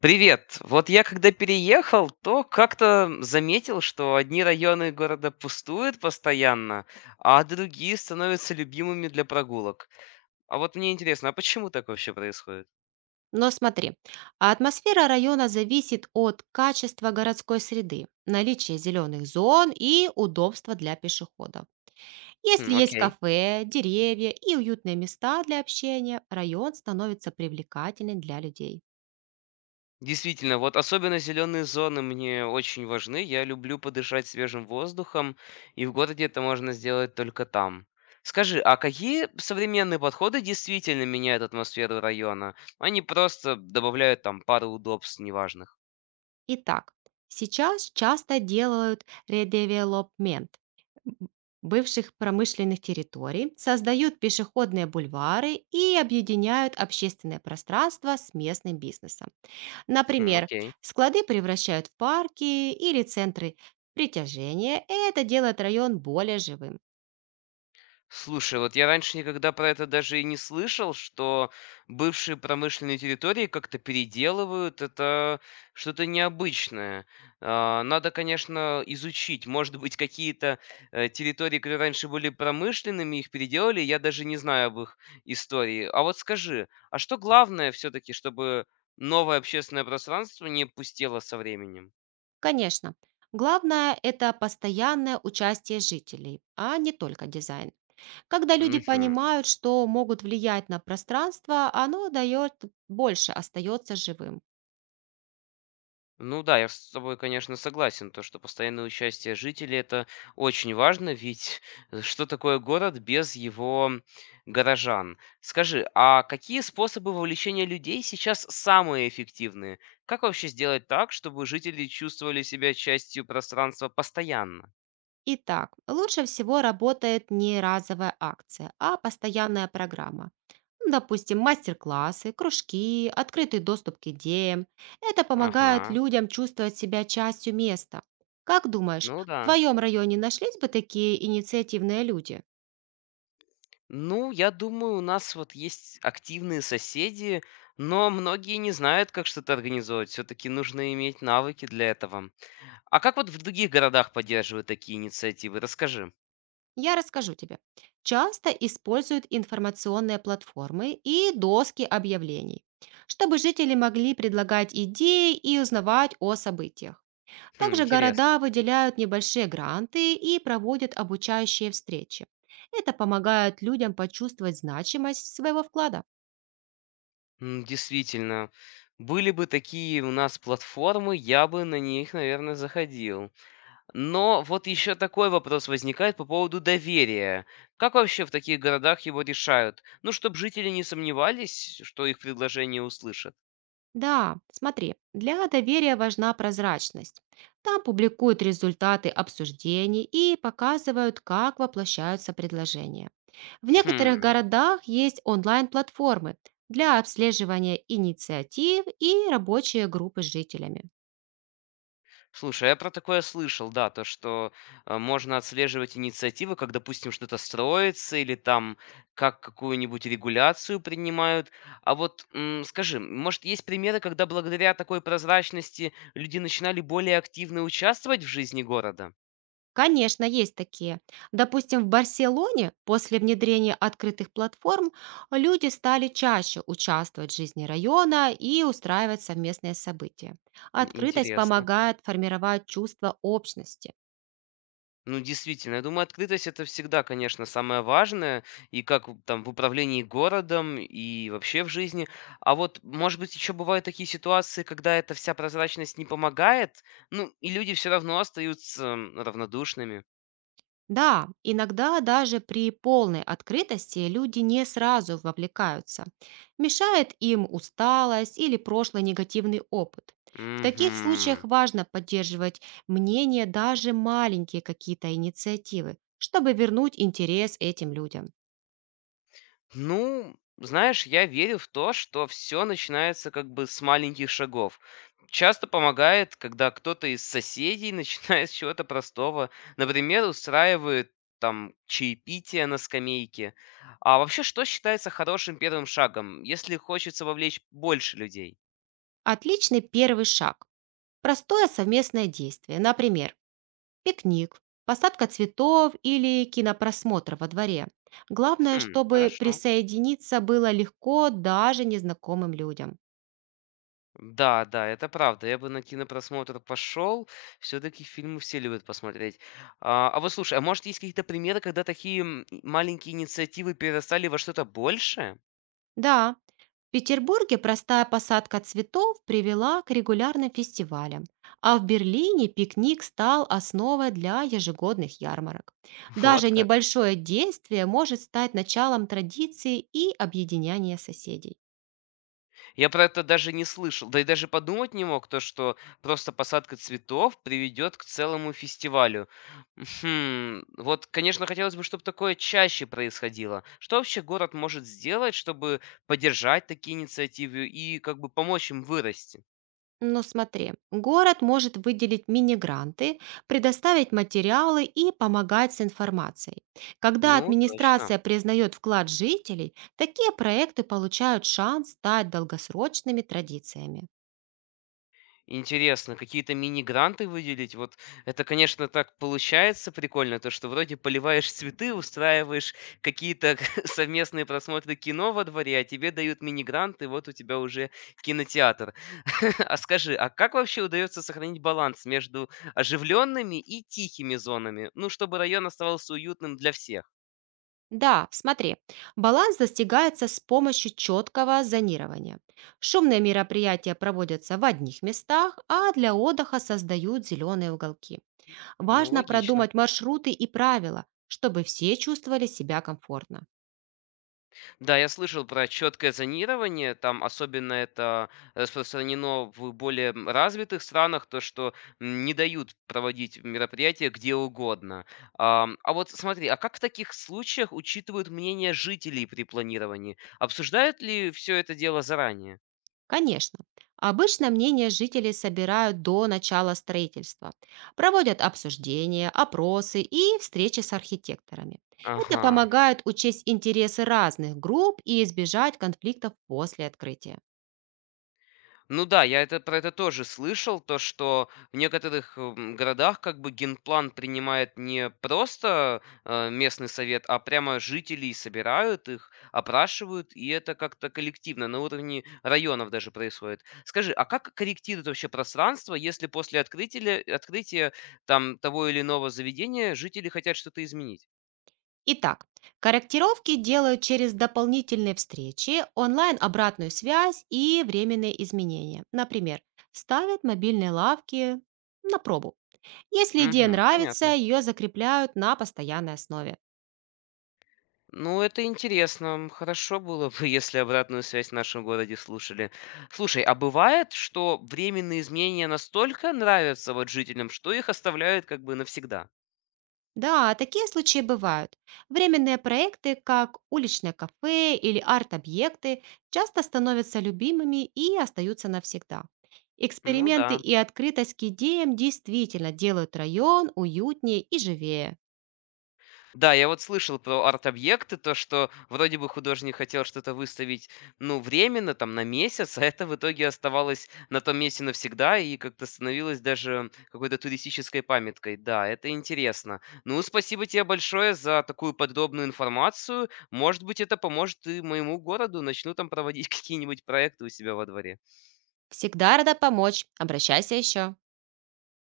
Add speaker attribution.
Speaker 1: Привет. Вот я когда переехал, то как-то заметил, что одни районы города пустуют постоянно, а другие становятся любимыми для прогулок. А вот мне интересно, а почему так вообще происходит?
Speaker 2: Но смотри, а атмосфера района зависит от качества городской среды, наличия зеленых зон и удобства для пешеходов. Если
Speaker 1: Хм,
Speaker 2: есть
Speaker 1: окей.
Speaker 2: кафе, деревья и уютные места для общения, район становится привлекательным для людей.
Speaker 1: Действительно, вот особенно зеленые зоны мне очень важны. Я люблю подышать свежим воздухом, и в городе это можно сделать только там. Скажи, а какие современные подходы действительно меняют атмосферу района? Они просто добавляют там пару удобств неважных.
Speaker 2: Итак, сейчас часто делают редевелопмент б- бывших промышленных территорий, создают пешеходные бульвары и объединяют общественное пространство с местным бизнесом.
Speaker 1: Хм,
Speaker 2: Например,
Speaker 1: окей.
Speaker 2: склады превращают в парки или центры притяжения, и это делает район более живым.
Speaker 1: Слушай, вот я раньше никогда про это даже и не слышал, что бывшие промышленные территории как-то переделывают. Это что-то необычное. А, надо, конечно, изучить. Может быть, какие-то территории, которые раньше были промышленными, их переделали. Я даже не знаю об их истории. А вот скажи, а что главное все-таки, чтобы новое общественное пространство не пустело со временем?
Speaker 2: Конечно, главное– это постоянное участие жителей, а не только дизайн. Когда люди
Speaker 1: Мгм.
Speaker 2: понимают, что могут влиять на пространство, оно дает больше, остается живым.
Speaker 1: Ну да, я с тобой, конечно, согласен, то, что постоянное участие жителей это очень важно, ведь что такое город без его горожан? Скажи, а какие способы вовлечения людей сейчас самые эффективные? Как вообще сделать так, чтобы жители чувствовали себя частью пространства постоянно?
Speaker 2: Итак, лучше всего работает не разовая акция, а постоянная программа. Ну, допустим, мастер-классы, кружки, открытый доступ к идеям. Это помогает
Speaker 1: Ага,
Speaker 2: людям чувствовать себя частью места. Как думаешь,
Speaker 1: ну
Speaker 2: в
Speaker 1: да.
Speaker 2: твоем районе нашлись бы такие инициативные люди?
Speaker 1: Ну, я думаю, у нас вот есть активные соседи, но многие не знают, как что-то организовать. Все-таки нужно иметь навыки для этого. А как вот в других городах поддерживают такие инициативы? Расскажи.
Speaker 2: Я расскажу тебе. Часто используют информационные платформы и доски объявлений, чтобы жители могли предлагать идеи и узнавать о событиях.
Speaker 1: Хм,
Speaker 2: Также
Speaker 1: интересно.
Speaker 2: города выделяют небольшие гранты и проводят обучающие встречи. Это помогает людям почувствовать значимость своего вклада.
Speaker 1: Действительно, были бы такие у нас платформы, я бы на них, наверное, заходил. Но вот еще такой вопрос возникает по поводу доверия. Как вообще в таких городах его решают? Ну, чтобы жители не сомневались, что их предложение услышат.
Speaker 2: Да, смотри, для доверия важна прозрачность. Там публикуют результаты обсуждений и показывают, как воплощаются предложения. В некоторых
Speaker 1: Хм.
Speaker 2: городах есть онлайн-платформы для обслеживания инициатив и рабочие группы с жителями.
Speaker 1: Слушай, я про такое слышал, да, то, что можно отслеживать инициативы, как, допустим, что-то строится или там как какую-нибудь регуляцию принимают. А вот скажи, может, есть примеры, когда благодаря такой прозрачности люди начинали более активно участвовать в жизни города?
Speaker 2: Конечно, есть такие. Допустим, в Барселоне после внедрения открытых платформ люди стали чаще участвовать в жизни района и устраивать совместные события. Открытость
Speaker 1: Интересно.
Speaker 2: помогает формировать чувство общности.
Speaker 1: Ну, действительно, я думаю, открытость это всегда, конечно, самое важное, и как в там в управлении городом, и вообще в жизни. А вот, может быть, еще бывают такие ситуации, когда эта вся прозрачность не помогает, ну, и люди все равно остаются равнодушными.
Speaker 2: Да, иногда даже при полной открытости люди не сразу вовлекаются. Мешает им усталость или прошлый негативный опыт. В таких
Speaker 1: Мгм.
Speaker 2: случаях важно поддерживать мнение, даже маленькие какие-то инициативы, чтобы вернуть интерес этим людям.
Speaker 1: Ну, знаешь, я верю в то, что все начинается как бы с маленьких шагов. Часто помогает, когда кто-то из соседей начинает с чего-то простого. Например, устраивает там чаепитие на скамейке. А вообще, что считается хорошим первым шагом, если хочется вовлечь больше людей?
Speaker 2: Отличный первый шаг. Простое совместное действие. Например, пикник, посадка цветов или кинопросмотр во дворе. Главное,
Speaker 1: Хм,
Speaker 2: чтобы
Speaker 1: хорошо.
Speaker 2: присоединиться было легко даже незнакомым людям.
Speaker 1: Да, да, это правда. Я бы на кинопросмотр пошел. Все-таки фильмы все любят посмотреть. А вот слушай, а может есть какие-то примеры, когда такие маленькие инициативы перерастали во что-то большее?
Speaker 2: Да, в Петербурге простая посадка цветов привела к регулярным фестивалям, а в Берлине пикник стал основой для ежегодных ярмарок.
Speaker 1: Вот
Speaker 2: Даже
Speaker 1: как.
Speaker 2: небольшое действие может стать началом традиции и объединяния соседей.
Speaker 1: Я про это даже не слышал. Да и даже подумать не мог, то, что просто посадка цветов приведет к целому фестивалю. Хм, вот, конечно, хотелось бы, чтобы такое чаще происходило. Что вообще город может сделать, чтобы поддержать такие инициативы и как бы помочь им вырасти?
Speaker 2: Но смотри, город может выделить мини-гранты, предоставить материалы и помогать с информацией. Когда
Speaker 1: Ну, точно.
Speaker 2: администрация признает вклад жителей, такие проекты получают шанс стать долгосрочными традициями.
Speaker 1: Интересно, какие-то мини-гранты выделить? Вот это, конечно, так получается прикольно, то, что вроде поливаешь цветы, устраиваешь какие-то совместные просмотры кино во дворе, а тебе дают мини-гранты, вот у тебя уже кинотеатр. А скажи, а как вообще удается сохранить баланс между оживленными и тихими зонами? Ну, чтобы район оставался уютным для всех.
Speaker 2: Да, смотри, баланс достигается с помощью четкого зонирования. Шумные мероприятия проводятся в одних местах, а для отдыха создают зеленые уголки.
Speaker 1: Ну,
Speaker 2: Важно
Speaker 1: логично.
Speaker 2: продумать маршруты и правила, чтобы все чувствовали себя комфортно.
Speaker 1: Да, я слышал про четкое зонирование, там особенно это распространено в более развитых странах, то, что не дают проводить мероприятия где угодно. А вот смотри, а как в таких случаях учитывают мнение жителей при планировании? Обсуждают ли все это дело заранее?
Speaker 2: Конечно. Обычно мнения жителей собирают до начала строительства. Проводят обсуждения, опросы и встречи с архитекторами. Это
Speaker 1: Ага.
Speaker 2: помогает учесть интересы разных групп и избежать конфликтов после открытия.
Speaker 1: Ну да, я про это тоже слышал, то, что в некоторых городах как бы генплан принимает не просто местный совет, а прямо жителей собирают их, опрашивают, и это как-то коллективно, на уровне районов даже происходит. Скажи, а как корректирует вообще пространство, если после открытия там того или иного заведения жители хотят что-то изменить?
Speaker 2: Итак, корректировки делают через дополнительные встречи, онлайн-обратную связь и временные изменения. Например, ставят мобильные лавки на пробу. Если идея
Speaker 1: Угу,
Speaker 2: нравится,
Speaker 1: понятно.
Speaker 2: ее закрепляют на постоянной основе.
Speaker 1: Ну, это интересно. Хорошо было бы, если обратную связь в нашем городе слушали. Слушай, а бывает, что временные изменения настолько нравятся вот жителям, что их оставляют как бы навсегда?
Speaker 2: Да, такие случаи бывают. Временные проекты, как уличное кафе или арт-объекты, часто становятся любимыми и остаются навсегда.
Speaker 1: Ну
Speaker 2: Эксперименты
Speaker 1: да.
Speaker 2: и открытость к идеям действительно делают район уютнее и живее.
Speaker 1: Да, я вот слышал про арт-объекты, то, что вроде бы художник хотел что-то выставить, ну, временно, там, на месяц, а это в итоге оставалось на том месте навсегда и как-то становилось даже какой-то туристической памяткой. Да, это интересно. Ну, спасибо тебе большое за такую подробную информацию. Может быть, это поможет и моему городу, начну там проводить какие-нибудь проекты у себя во дворе.
Speaker 2: Всегда рада помочь. Обращайся еще.